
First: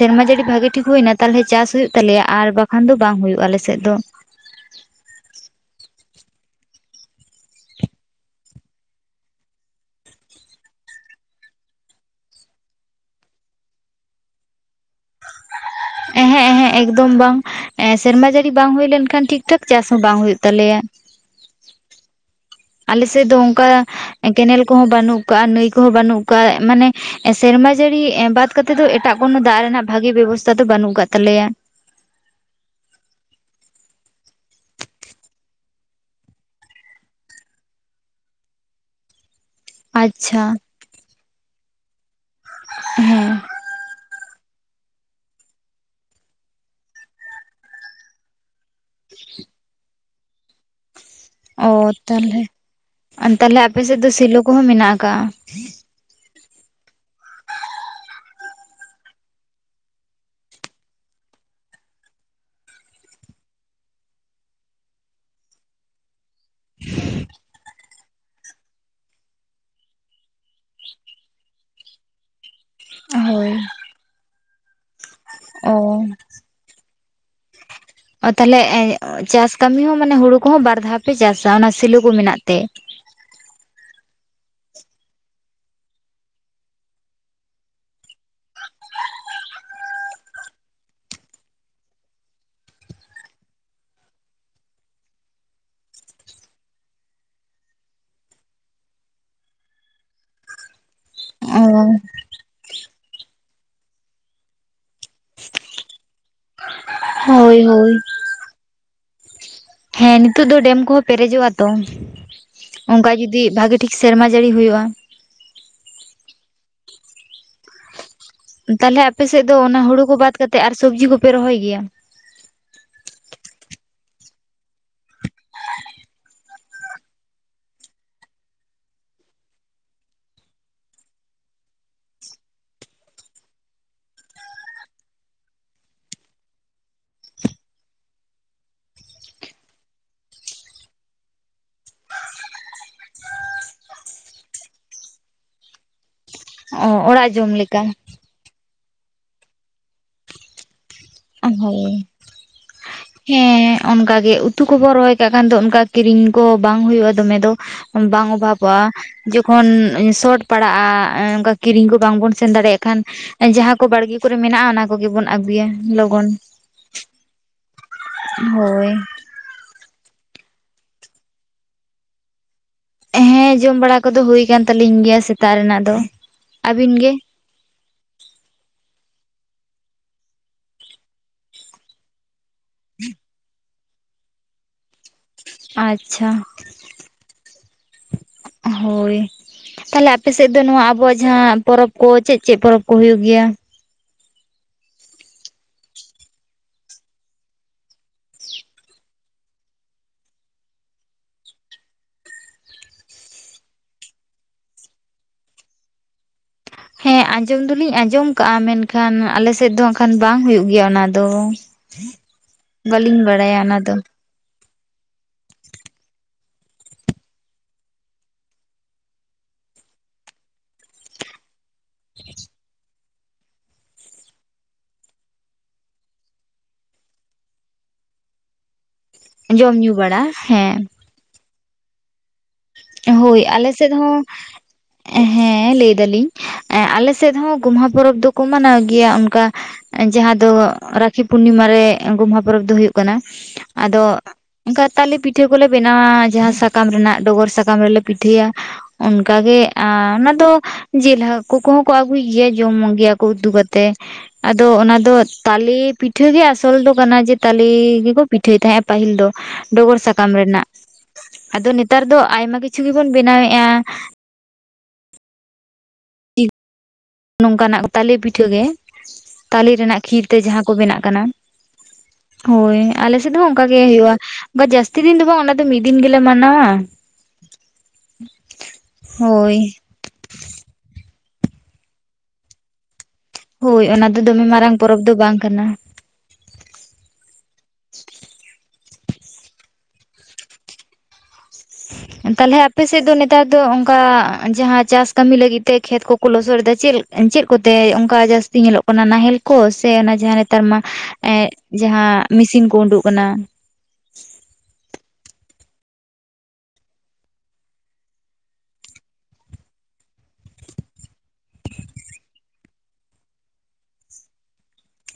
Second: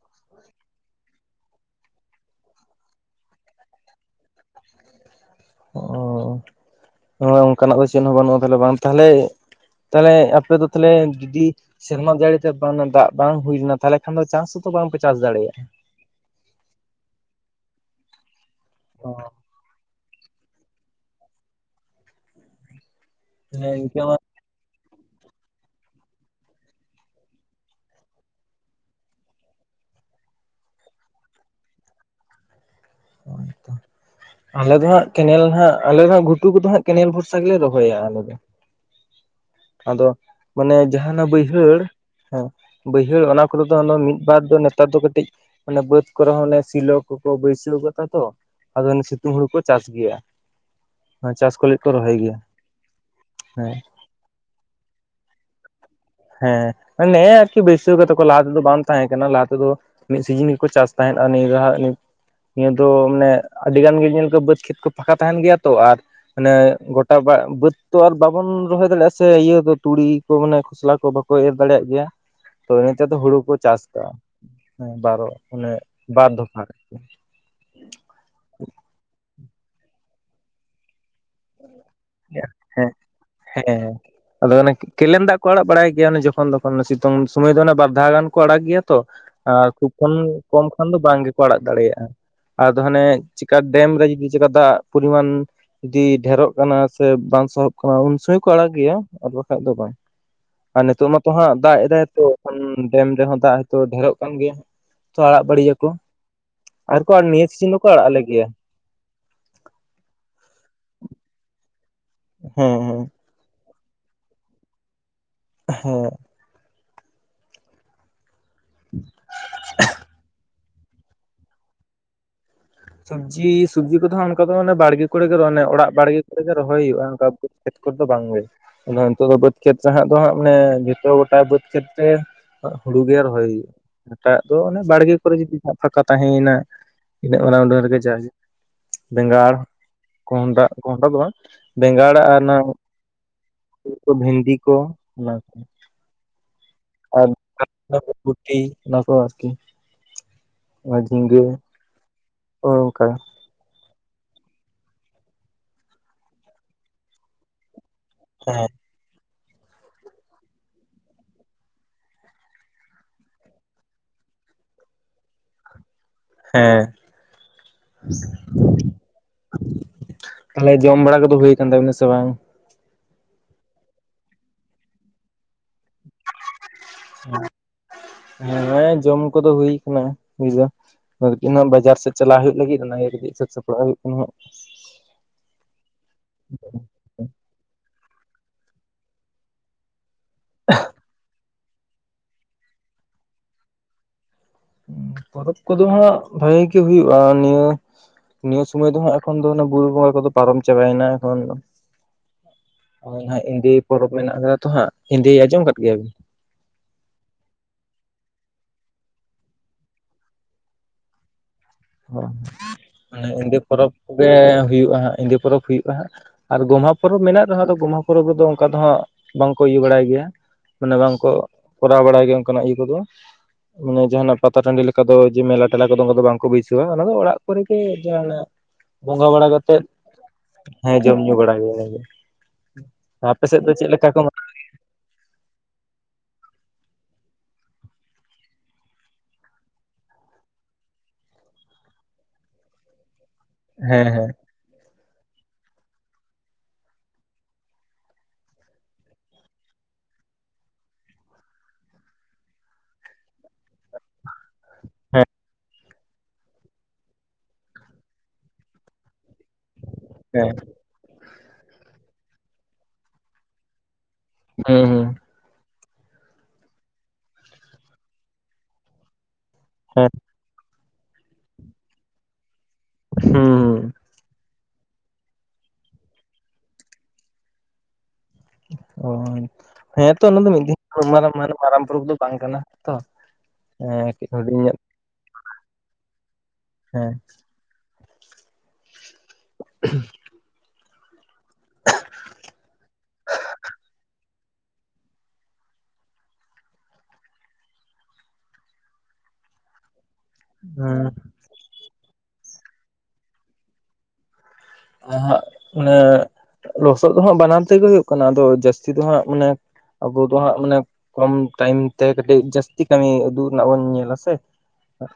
ᱥᱮᱨᱢᱟ ᱡᱟᱹᱲᱤ ᱵᱷᱟᱹᱜᱤ ᱴᱷᱤᱠ ᱦᱩᱭᱱᱟ ᱛᱟᱦᱞᱮ ᱪᱟᱥ ᱦᱩᱭᱩᱜ ᱛᱟᱞᱮᱭᱟ ᱟᱨ ᱵᱟᱠᱷᱟᱱ ᱫᱚ ᱵᱟᱝ ᱦᱩᱭᱩᱜᱼᱟ ᱟᱞᱮ ᱥᱮᱫ ᱫᱚ ᱾ ᱚ ᱚᱱᱮ ᱚᱱᱠᱟᱱᱟᱜ ᱫᱚ ᱪᱮᱫ ᱦᱚᱸ ᱵᱟᱹᱱᱩᱜᱼᱟ ᱛᱟᱦᱚᱞᱮ ᱾ ᱵᱟᱝ ᱛᱟᱦᱚᱞᱮ ᱛᱟᱦᱚᱞᱮ ᱟᱯᱮ ᱫᱚ ᱛᱟᱦᱚᱞᱮ ᱡᱩᱫᱤ ᱥᱮᱨᱢᱟ ᱡᱟᱹᱲᱤ ᱛᱮ ᱵᱟᱝ ᱫᱟᱜ ᱵᱟᱝ ᱦᱩᱭ ᱞᱮᱱᱟ ᱾ ᱛᱟᱦᱚᱞᱮ ᱠᱷᱟᱱ ᱫᱚ ᱪᱟᱥ ᱵᱟᱝᱯᱮ ᱪᱟᱥ ᱫᱟ ᱦᱮᱸ ᱦᱮᱸ ᱮᱠᱫᱚᱢ ᱵᱟᱝ ᱾ ᱥᱮᱨᱢᱟ ᱡᱟᱹᱲᱤ ᱵᱟᱝ ᱦᱩᱭ ᱚ ᱞᱮᱱᱠᱷᱟᱱ ᱴᱷᱤᱠ ᱴᱷᱤᱠ ᱴᱷᱟᱠ ᱪᱟᱥ ᱦᱚᱸ ᱵᱟᱝ ᱦᱩᱭᱩᱜ ᱛᱟᱞᱮᱭᱟ ᱾ ᱟᱞᱮ ᱥᱮᱫ ᱫᱚ ᱚᱱᱠᱟ ᱦᱮᱸ ᱤᱱᱠᱟᱹ ᱢᱟ ᱠᱮᱱᱮᱞ ᱠᱚᱦᱚᱸ ᱵᱟᱹᱱᱩᱜ ᱟᱠᱟᱫᱟ, ᱱᱟᱹᱭ ᱠᱚᱦᱚᱸ ᱵᱟᱹᱱᱩᱜ ᱟᱠᱟᱫᱟ, ᱢᱟᱱᱮ ᱥᱮᱨᱢᱟ ᱡᱟᱹᱲᱤ ᱵᱟᱫ ᱠᱟᱛᱮᱜ ᱫᱚ ᱮᱴᱟᱜ ᱠᱳᱱᱳ ᱫᱟᱜ ᱨᱮᱱᱟᱜ ᱵᱷᱟᱜᱤ ᱵᱮᱵᱚᱥᱛᱷᱟ ᱫᱚ ᱵᱟᱹᱱᱩᱜ ᱟᱠᱟᱫ ᱛᱟᱞᱮᱭᱟ ᱾ [unintelligible] ᱟᱞᱮ ᱫᱚ ᱦᱟᱸᱜ ᱠᱮᱱᱮᱞ ᱦᱟᱸᱜ ᱟᱞᱮ ᱫᱚᱜ ᱜᱷᱩᱴᱩ ᱠᱚᱫᱚ ᱦᱟᱸᱜ ᱠᱮᱱᱮᱞ ᱵᱷᱚᱨᱥᱟ ᱜᱮᱞᱮ ᱨᱚᱦᱚᱭᱟ ᱟᱞᱮ ᱫᱚ ᱾ [unintelligible] ᱟᱫᱚ ᱢᱟᱱᱮ ᱡᱟᱦᱟᱸ ᱚᱱᱟ ᱵᱟᱹᱭᱦᱟᱹᱲ ᱦᱮᱸ ᱵᱟᱹᱭᱦᱟᱹᱲ ᱦᱮᱸ ᱚᱱᱟ ᱠᱚᱨᱮ ᱫᱚ ᱢᱤᱫ ᱵᱟᱨ ᱫᱚ ᱱᱮᱛᱟᱨ ᱫᱚ ᱠᱟᱹᱴᱤᱡ ᱢᱟᱱᱮ ᱵᱟᱹᱫᱽ ᱠᱚᱨᱮ ᱦᱚᱸ ᱮ ᱥᱤᱞᱳ ᱠᱚᱠᱚ ᱵᱟᱹᱭᱥᱟᱹᱣ ᱟᱠᱟᱫᱟ ᱛᱚ ᱟᱫᱚ ᱚᱱᱟ ᱥᱤᱛᱩᱝ ᱦᱩᱲᱩ ᱠᱚ ᱪᱟᱥ ᱜᱮᱭᱟ᱾ ᱪᱟᱥ ᱠᱚ ᱚ ᱞᱟᱹᱜᱤᱫ ᱠᱚ ᱨᱚᱦᱚᱭ ᱜᱮᱭᱟ ᱛᱟᱦᱞᱮ ᱛᱟᱦᱞᱮ ᱦᱮᱸ ᱟᱯᱮ ᱥᱮᱫ ᱫᱚ ᱥᱮᱞᱳ ᱠᱚᱦᱚᱸ ᱢᱮᱱᱟᱜ ᱟᱠᱟᱜ ᱦᱮᱸ ᱱᱮ ᱟᱨᱠᱤ ᱵᱟᱹᱭᱮᱥᱤ ᱛᱟᱠᱚ ᱞᱟᱦᱟ ᱛᱮᱫᱚ ᱵᱟᱝ ᱛᱟᱦᱮᱸ ᱠᱟᱱᱟ ᱞᱟᱦᱟ ᱛᱮᱫᱚ ᱢᱤᱫ ᱥᱤᱡᱤᱱ ᱜᱮᱠᱚ ᱪᱟᱥ ᱛᱟᱦᱮᱸᱫ ᱟᱨ ᱱᱤᱭᱟᱹ ᱫᱷᱟ ᱱᱤ ᱼᱼ ᱱᱤᱭᱟᱹ ᱫᱚ ᱢᱟᱱᱮ ᱟᱹᱰᱤ ᱜᱟᱱ ᱜᱮ ᱧᱮᱞ ᱠᱚ ᱵᱟᱹᱫᱽ ᱠᱷᱮᱛ ᱠᱚ ᱯᱷᱟᱸᱠᱟ ᱛᱟᱦᱮᱱ ᱜᱮᱭᱟ ᱛᱚ ᱟᱨ ᱢᱟᱱᱮ ᱜᱚᱴᱟ ᱵᱟ ᱵᱟᱹᱫ ᱛᱚ ᱟᱨ ᱵᱟᱵᱚᱱ ᱨᱚᱦᱚᱭ ᱫᱟᱲᱮᱭᱟᱜᱼᱟ ᱥᱮ ᱤᱭᱟᱹ ᱫᱚ ᱛᱩᱲᱤ ᱠᱚ ᱢᱟᱱᱮ ᱠᱷᱚᱥᱞᱟ ᱠᱚ ᱠᱚ ᱵᱟᱠᱚ ᱮᱨ ᱫᱟᱲᱮᱭᱟᱜ ᱜᱮᱭᱟ ᱛᱚ ᱮᱛᱟᱨ ᱫᱚ ᱦᱩᱲᱩ ᱠᱚ ᱦᱳᱭ ᱪᱟᱥ ᱠᱫᱟᱼᱟ ᱵᱟᱨᱚ ᱢᱟᱱᱮ ᱚ ᱵᱟᱨᱫᱚᱯᱷᱟ ᱨᱮ ᱛᱟᱦᱞᱮ ᱪᱟᱥ ᱠᱟᱹᱢᱤ ᱦᱚᱸ ᱢᱟᱱᱮ ᱦᱩᱲᱩ ᱠᱚᱦᱚᱸ ᱵᱟᱨ ᱫᱷᱟᱣ ᱯᱮ ᱪᱟᱥᱟ ᱚᱱᱟ ᱥᱤᱞᱳ ᱠᱚ ᱢᱮᱱᱟᱜ ᱛᱮ ᱦᱮᱸ ᱦᱮᱸ ᱟᱫᱚ ᱠᱮᱱᱟ ᱠᱮᱱᱮᱞ ᱫᱟᱜ ᱠᱚ ᱟᱲᱟᱜ ᱵᱟᱲᱟᱭ ᱜᱮᱭᱟ ᱾ ᱮ ᱡᱚᱠᱷᱚᱱ ᱛᱚᱠᱷᱚᱱ ᱥᱤᱛᱩᱝ ᱥᱚᱢᱚᱭ ᱫᱚ ᱚᱱᱮ ᱵᱟᱨ ᱫᱷᱟᱣ ᱜᱟᱱ ᱠᱚ ᱟᱲᱟᱜ ᱜᱮᱭᱟ ᱛᱚ ᱾ ᱟᱨ ᱛᱩᱯᱩᱱ ᱠᱷᱚᱱ ᱠᱚᱢ ᱠᱷᱟᱱ ᱫᱚ ᱵᱟᱝ ᱜᱮᱠᱚ ᱟᱲᱟᱜ ᱫᱟᱲᱮᱭᱟᱜᱼᱟ ᱾ ᱟᱫᱚ ᱦᱟᱱᱮ ᱪᱮᱠᱟ ᱰᱮᱢ ᱨᱮ ᱡᱩᱫᱤ ᱪᱮᱠᱟ ᱫᱟᱜ ᱯᱚᱨᱤᱢᱟᱱ ᱡᱩᱚᱫᱤ ᱰᱷᱮᱨᱚᱜ ᱠᱟᱱᱟ ᱥᱮ ᱵᱟᱝ ᱥᱚᱦᱚᱵ ᱠᱟᱱᱟ ᱩᱱ ᱥᱚᱢᱚᱭ ᱠᱚ ᱟᱲᱟᱜ ᱜᱮᱭᱟ ᱟᱨ ᱵᱟᱠᱷᱟᱡ ᱫᱚ ᱵᱟᱝ ᱟᱨ ᱱᱤᱛᱚᱜ ᱢᱟᱛᱚ ᱦᱟᱸᱜ ᱚ ᱫᱟᱜ ᱮᱫᱟᱭᱛᱚ ᱮᱚᱱ ᱰᱮᱢ ᱨᱮᱦᱚᱸ ᱫᱟᱜ ᱦᱤᱛᱚ ᱰᱷᱮᱨᱚᱜ ᱠᱟᱱ ᱜᱮᱭᱟ ᱛᱚ ᱟᱲᱟᱜ ᱵᱟᱟᱹᱲᱤᱭᱟᱠᱚ ᱟᱨᱠᱚ ᱱᱤᱭᱟᱹ ᱦᱳᱭ ᱥᱤᱡᱤᱱ ᱦᱚᱸᱠᱚ ᱦᱳᱭ ᱟᱲᱟᱜ ᱟᱞᱮᱜᱮᱭᱟ ᱦᱮᱸ ᱱᱤᱛᱚᱜ ᱫᱚ ᱰᱮᱢ ᱠᱚᱦᱚᱸ ᱯᱮᱨᱮᱡᱚᱜᱼᱟ ᱛᱚ ᱦᱩᱸ ᱦᱩᱸ ᱚᱱᱠᱟ ᱡᱩᱫᱤ ᱵᱷᱟᱜᱮ ᱴᱷᱤᱠ ᱥᱮᱨᱢᱟ ᱡᱟᱹᱲᱤ ᱦᱩᱭᱩᱜᱼᱟ ᱦᱮᱸ ᱛᱟᱦᱚᱞᱮ ᱟᱯᱮᱥᱮᱫ ᱫᱚ ᱚᱱᱟ ᱦᱩᱲᱩ ᱠᱚ ᱵᱟᱫ ᱠᱟᱛᱮᱜ ᱟᱨ ᱥᱚᱵᱡᱤ ᱠᱚᱯᱮ ᱨᱚᱦᱚᱭ ᱜᱮᱭᱟ ᱥᱚᱵᱽᱡᱤ ᱥᱚᱵᱽᱡᱤ ᱠᱚᱫᱚ ᱦᱟᱸᱜ ᱚᱱᱠᱟ ᱫᱚ ᱢᱟᱱᱮ ᱵᱟᱲᱜᱮ ᱠᱚᱨᱮ ᱜᱮ ᱨᱚᱱᱮ ᱚᱲᱟᱜ ᱵᱟᱲᱮ ᱠᱚᱨᱮᱜᱮ ᱨᱚᱦᱚᱭ ᱦᱩᱭᱩᱜᱼᱟ ᱚᱱᱠᱟ ᱠᱷᱮᱛ ᱠᱚᱨᱮ ᱫᱚ ᱵᱟᱝ ᱜᱮ ᱚᱱᱟ ᱱᱤᱛᱚᱜ ᱫᱚ ᱵᱟᱹᱫᱽ ᱠᱷᱮᱛᱨᱮ ᱦᱟᱸᱜ ᱫᱚ ᱦᱟᱸᱜ ᱢᱟᱱᱮ ᱡᱚᱛᱚ ᱜᱚᱴᱟ ᱵᱟᱹᱫᱽ ᱠᱷᱮᱛᱨᱮ ᱦᱩᱲᱩ ᱜᱮ ᱨᱚᱦᱚᱭ ᱦᱩᱭᱩᱜᱼᱟ ᱮᱴᱟᱜ ᱫᱚ ᱚᱱᱮ ᱵᱟᱲᱜᱮ ᱠᱚᱨᱮ ᱡᱩᱫᱤ ᱦᱟᱸᱟᱜ ᱯᱷᱟᱸᱠᱟ ᱛᱟᱦᱮᱸᱭᱮᱱᱟ ᱚᱱᱟ ᱩᱰᱟᱝ ᱨᱮᱜᱮ ᱡᱟ ᱦᱩᱭᱮᱱ ᱵᱮᱸᱜᱟᱲᱸ ᱠᱚᱸᱰᱟ ᱠᱚᱸᱦᱰᱟ ᱫᱚ ᱵᱟᱝ ᱵᱮᱸᱜᱟᱲ ᱟᱨ ᱚᱱᱟ ᱠᱚ ᱵᱷᱮᱱᱰᱤ ᱠᱚ ᱚᱱᱟ ᱠᱚ ᱚ ᱟᱨ ᱚᱲᱟᱜ ᱡᱚᱢ ᱞᱮᱠᱟ [unintelligible] ᱜᱩᱴᱤ ᱚᱱᱟ ᱠᱚ ᱟᱨᱠᱤ ᱟᱨ ᱡᱷᱤᱸᱜᱟᱹ ᱦᱳᱭ ᱚᱱᱠᱟ ᱦᱮᱸ ᱚᱱᱠᱟ ᱜᱮ ᱩᱛᱩ ᱠᱚᱵᱚᱱ ᱨᱚᱦᱚᱭ ᱠᱟᱜ ᱠᱷᱟᱱ ᱫᱚ ᱚᱱᱠᱟ ᱠᱤᱨᱤᱧ ᱠᱚ ᱵᱟᱝ ᱦᱩᱭᱩᱜᱼᱟ ᱫᱚᱢᱮ ᱫᱚ ᱵᱟᱝ ᱦᱮᱸ ᱚᱵᱷᱟᱵᱚᱜᱼᱟ ᱡᱚᱠᱷᱚᱱ ᱥᱚᱴ ᱯᱟᱲᱟᱜᱼᱟ ᱚᱱᱠᱟ ᱠᱤᱨᱤᱧ ᱠᱚ ᱵᱟᱝᱵᱚᱱ ᱥᱮᱱ ᱫᱟᱲᱮᱭᱟᱜ ᱠᱷᱟᱱ ᱡᱟᱦᱟᱸ ᱠᱚ ᱵᱟᱲᱜᱮ ᱠᱚᱨᱮ ᱢᱮᱱᱟᱜᱼᱟ ᱚᱱᱟ ᱠᱚᱜᱮᱵᱚᱱ ᱟᱹᱜᱩᱭᱟ ᱞᱚᱜᱚᱱ ᱦᱮᱸ ᱦᱳᱭ ᱛᱟᱦᱚᱞᱮ ᱡᱚᱢ ᱵᱟᱲᱟ ᱠᱚᱫᱚ ᱦᱩᱭ ᱠᱟᱱ ᱛᱟᱵᱤᱱᱟ ᱥᱮ ᱵᱟᱝ ᱦᱮᱸ ᱡᱚᱢ ᱵᱟᱲᱟ ᱠᱚᱫᱚ ᱦᱩᱭ ᱟᱠᱟᱱ ᱛᱟᱹᱟᱞᱤᱧ ᱜᱮᱭᱟ ᱥᱮᱛᱟᱜ ᱨᱮᱱᱟᱜ ᱫᱚ ᱟᱹᱵᱤᱱ ᱜᱮ [inaudible] ᱦᱮᱸ ᱡᱚᱢ ᱠᱚᱫᱚ ᱦᱩᱭ ᱠᱟᱱᱟ ᱦᱩᱭᱫᱚ [unintelligible] ᱠᱤᱜ ᱵᱟᱡᱟᱨ ᱥᱮᱫ ᱪᱟᱞᱟᱜ ᱦᱩᱭᱩᱜ ᱞᱟᱹᱜᱤᱫ ᱚᱱᱟᱭ ᱨᱮᱜ ᱥᱡᱽ ᱥᱟᱯᱲᱟᱣ ᱦᱩᱭᱩᱜ ᱠᱟᱱᱟ ᱦᱟᱸᱜ ᱟᱪᱪᱷᱟ ᱦᱳᱭ ᱛᱟᱦᱞᱮ ᱟᱯᱮᱥᱮᱫ ᱫᱚ ᱱᱚᱣᱟ ᱟᱵᱩᱣᱟᱜ ᱡᱟᱦᱟᱸ ᱯᱚᱨᱚᱵᱽ ᱠᱚ ᱪᱮᱫ ᱪᱮᱫ ᱯᱚᱨᱚᱵᱽ ᱠᱚ ᱦᱩᱭᱩᱜ ᱜᱮᱭᱟ ᱯᱚᱨᱚᱵᱽ ᱠᱚᱫᱚ ᱦᱟᱸᱜ ᱵᱷᱟᱜᱤ ᱦᱩᱭᱩᱜ-ᱟ ᱱᱤᱭᱟᱹ ᱱᱤᱭᱟᱹ ᱥᱳᱚᱢᱚᱭ ᱫᱚ ᱦᱟᱸᱜ ᱮᱠᱷᱚᱱ ᱫᱚ ᱵᱩᱨᱩ ᱵᱚᱸᱜᱟ ᱠᱚᱫᱚ ᱯᱟᱨᱚᱢ ᱪᱟᱵᱟᱭᱮᱱᱟ ᱮᱠᱷᱚᱱ ᱫᱚ ᱦᱳᱭ ᱱᱟᱦᱟᱸᱜ ᱮᱸᱫᱮ ᱯᱚᱨᱚᱵᱽ ᱢᱮᱱᱟᱜ ᱠᱟᱫᱟ ᱛᱚ ᱦᱟᱸᱜ ᱮᱸᱫᱮ ᱟᱸᱚᱢᱫ ᱜᱮᱭᱟ ᱵᱤᱱ ᱦᱮᱸ ᱟᱸᱡᱚᱢ ᱫᱚᱞᱤᱧ ᱟᱸᱡᱚᱢ ᱠᱟᱜᱼᱟ ᱢᱮᱱᱠᱷᱟᱱ ᱟᱞᱮ ᱥᱮᱫ ᱫᱚ ᱦᱟᱸᱠᱦᱟᱠᱷᱟᱱ ᱵᱟᱝ ᱦᱩᱭᱩᱜ ᱜᱮᱭᱟ ᱚᱱᱟ ᱫᱚ ᱵᱟᱹᱞᱤᱧ ᱵᱟᱲᱟᱭᱟ ᱚᱱᱟ ᱫᱚ ᱨᱮ ᱦᱩᱭᱩᱜᱼᱟ ᱦᱟᱸᱜ ᱮᱸᱫᱮ ᱯᱚᱨᱚᱵᱽ ᱦᱩᱭᱩᱜᱼᱟ ᱦᱟᱸᱜ ᱟᱨ ᱜᱚᱢᱦᱟ ᱯᱚᱨᱚᱵᱽ ᱢᱮᱱᱟᱜ ᱨᱮᱦᱚᱸ ᱟᱫᱚ ᱜᱚᱢᱦᱟ ᱯᱚᱨᱚᱵᱽ ᱨᱮᱫᱚ ᱚᱱᱠᱟ ᱫᱚ ᱦᱟᱸᱜ ᱵᱟᱝᱠᱚ ᱤᱭᱟᱹ ᱵᱟᱲᱟᱭ ᱜᱮᱭᱟ ᱢᱟᱱᱮ ᱵᱟᱝᱠᱚ ᱠᱚᱨᱟᱣ ᱵᱟᱲᱟᱭ ᱜᱮᱭᱟ ᱚᱱᱠᱟᱱᱟᱜ ᱤᱭᱟᱹ ᱠᱚᱫᱚ ᱢᱟᱱᱮ ᱡᱟᱦᱟᱱᱟᱜ ᱯᱟᱛᱟ ᱴᱟᱺᱰᱤ ᱞᱮᱠᱟ ᱫᱚ ᱡᱮ ᱢᱮᱞᱟ ᱴᱮᱞᱟ ᱠᱚᱫᱚ ᱫᱚᱝ ᱫᱚ ᱵᱟᱝᱠᱚ ᱵᱟᱹᱭᱥᱟᱹ ᱚᱱᱟ ᱫᱚ ᱚᱲᱟᱜ ᱠᱚᱨᱮ ᱜᱮ ᱡᱟᱦᱟᱱᱟᱜ ᱵᱚᱸᱜᱟ ᱵᱟᱲᱟ ᱠᱟᱛᱮ ᱡᱚᱢ ᱧᱩ ᱵᱟᱲᱟ ᱦᱮᱸ ᱡᱚᱢ ᱧᱩ ᱵᱟᱲᱟ ᱜᱮ ᱚᱱᱟᱫᱚ ᱦᱳᱭ ᱟᱞᱮ ᱥᱮᱫ ᱦᱚᱸ ᱦᱮᱸ ᱞᱟᱹᱭ ᱫᱟᱞᱤᱧ ᱟᱞᱮ ᱥᱮᱫ ᱦᱚᱸ ᱜᱳᱢᱦᱟ ᱯᱚᱨᱚᱵᱽ ᱫᱚᱠᱚ ᱢᱟᱱᱟᱣ ᱜᱮᱭᱟ ᱚᱱᱠᱟ ᱡᱟᱦᱟᱸ ᱫᱚ ᱨᱟᱠᱷᱤ ᱯᱩᱨᱱᱤᱢᱟᱨᱮ ᱜᱳᱢᱦᱟ ᱯᱚᱨᱚᱵᱽ ᱫᱚ ᱦᱩᱭᱩᱜ ᱠᱟᱱᱟ ᱟᱫᱚ ᱦᱮᱸ ᱦᱮᱸ ᱚᱱᱠᱟ ᱛᱟᱞᱮ ᱯᱤᱴᱷᱟᱹ ᱠᱚᱞᱮ ᱵᱮᱱᱟᱣᱟ ᱡᱟᱦᱟᱸ ᱥᱟᱠᱟᱢ ᱨᱮᱱᱟᱜ ᱰᱚᱜᱚᱨ ᱥᱟᱠᱟᱢ ᱨᱮᱞᱮ ᱯᱤᱴᱷᱟᱹᱭᱟ ᱚᱱᱠᱟ ᱜᱮ ᱟ ᱚᱱᱟ ᱫᱚ ᱡᱤᱞ ᱦᱟᱹᱠᱩ ᱠᱚᱦᱚᱸ ᱠᱚ ᱟᱹᱜᱩᱭ ᱜᱮᱭᱟ ᱡᱚᱢ ᱜᱮᱭᱟ ᱠᱚ ᱩᱛᱩ ᱠᱟᱛᱮ ᱛᱮ ᱟᱫᱚ ᱚᱱᱟ ᱫᱚ ᱦᱮᱸ ᱛᱟᱞᱮ ᱯᱤᱴ ᱯᱤᱴᱷᱟᱹ ᱜᱮ ᱟᱥᱚᱞ ᱫᱚ ᱠᱟᱱᱟ ᱡᱮ ᱛᱟᱞᱮ ᱜᱮᱠᱚ ᱯᱤᱴᱷᱟᱹᱭ ᱛᱟᱦᱮᱸᱦ-ᱟ ᱯᱟᱹᱦᱤᱞ ᱫᱚ ᱰᱚᱜᱚᱨ ᱥᱟᱠᱟᱢ ᱦᱮᱸ ᱨᱮᱱᱟᱜ ᱟᱫᱚ ᱱᱮᱛᱟᱨ ᱫᱚ ᱟᱭᱢᱟ ᱠᱤᱪᱷᱩ ᱜᱮᱵᱚᱱ ᱵᱮᱱᱟᱣᱮᱫ-ᱟ ᱦᱳᱭ ᱦᱳᱭ ᱱᱚᱝᱠᱟᱱᱟᱜ ᱛᱟᱞᱮ ᱯᱤᱴᱷᱟᱹ ᱜᱮ ᱛᱟᱞᱮ ᱨᱮᱱᱟᱜ ᱦᱮᱸ ᱠᱷᱤᱨ ᱛᱮ ᱡᱟᱦᱟᱸ ᱠᱚ ᱵᱮᱱᱟᱜ ᱠᱟᱱᱟ ᱦᱳᱭ ᱟᱞᱮᱥᱮᱫ ᱦᱩᱸ ᱦᱚᱸ ᱚᱱᱠᱟ ᱜᱮ ᱦᱳᱭᱳᱜ-ᱟ ᱚᱱᱠᱟ ᱡᱟᱹᱥᱛᱤ ᱫᱤᱱ ᱫᱚ ᱵᱟᱝ ᱚᱱᱟ ᱫᱚ ᱢᱤᱫ ᱫᱤᱱ ᱜᱮᱞᱮ ᱢᱟᱱᱟᱣᱟ ᱚ ᱦᱳᱭ ᱦᱮᱸᱛᱚ ᱚᱱᱟ ᱫᱚ ᱢᱤᱫ ᱫᱤᱱ ᱢᱟᱨᱟᱝ ᱯᱚᱨᱚᱵ ᱫᱚ ᱵᱟᱝ ᱠᱟᱱᱟ ᱛᱚ ᱦᱳᱭ ᱚᱱᱟ ᱦᱮᱸ ᱫᱚ ᱠᱟᱹᱡ ᱫᱚᱢᱮ ᱦᱩᱰᱤᱧ ᱢᱟᱨᱟᱝ ᱧᱚᱜ ᱯᱚᱨᱚᱵᱽ ᱫᱚ ᱵᱟᱝ ᱠᱟᱱᱟ ᱦᱮᱸ [unintelligible] ᱦᱮᱸ [unintelligible] ᱛᱟᱦᱚᱞᱮ ᱟᱯᱮᱥᱮᱫ ᱫᱚ ᱱᱮᱛᱟᱨ ᱫᱚ ᱚᱱᱠᱟ ᱡᱟᱦᱟᱸ ᱪᱟᱥ ᱠᱟᱹᱢᱤ ᱞᱟᱹᱜᱤᱫ ᱛᱮ ᱠᱷᱮᱛ ᱠᱚᱠᱚ ᱞᱚᱥᱚᱫ ᱫᱟ ᱪᱮᱫ ᱪᱮᱫ ᱠᱚᱛᱮ ᱚᱱᱠᱟ ᱡᱟᱹᱥᱛᱤ ᱧᱮᱞᱚᱜ ᱠᱟᱱᱟ ᱱᱟᱦᱮᱞ ᱠᱚ ᱥᱮ ᱚᱱᱟ ᱡᱟᱦᱟᱸ ᱱᱮᱛᱟᱨ ᱢᱟ ᱦᱩᱸ ᱮ ᱡᱟᱦᱟᱸ ᱢᱮᱥᱤᱱ ᱠᱚ ᱩᱰᱩᱜ ᱠᱟᱱᱟ ᱱᱟᱦᱟᱜ ᱢᱟᱱᱮ ᱞᱚᱥᱚᱫ ᱫᱚ ᱦᱟᱸᱜ ᱵᱟᱱᱟᱨ ᱛᱮᱜᱮ ᱦᱩᱭᱩᱜ ᱠᱟᱱᱟ ᱟᱫᱚ ᱡᱟᱹᱥᱛᱤ ᱫᱚ ᱦᱟᱸᱜ ᱢᱟᱱᱮ ᱟᱵᱚ ᱫᱚ ᱦᱟᱸᱜ ᱢᱟᱱᱮ ᱠᱚᱢ ᱴᱟᱭᱤᱢ ᱛᱮ ᱠᱟᱹᱴᱤᱡ ᱡᱟᱹᱥᱛᱤ ᱠᱟᱹᱢᱤ ᱩᱫᱩᱜ ᱨᱮᱱᱟᱜ ᱵᱚᱱ ᱧᱮᱞᱟᱥᱮ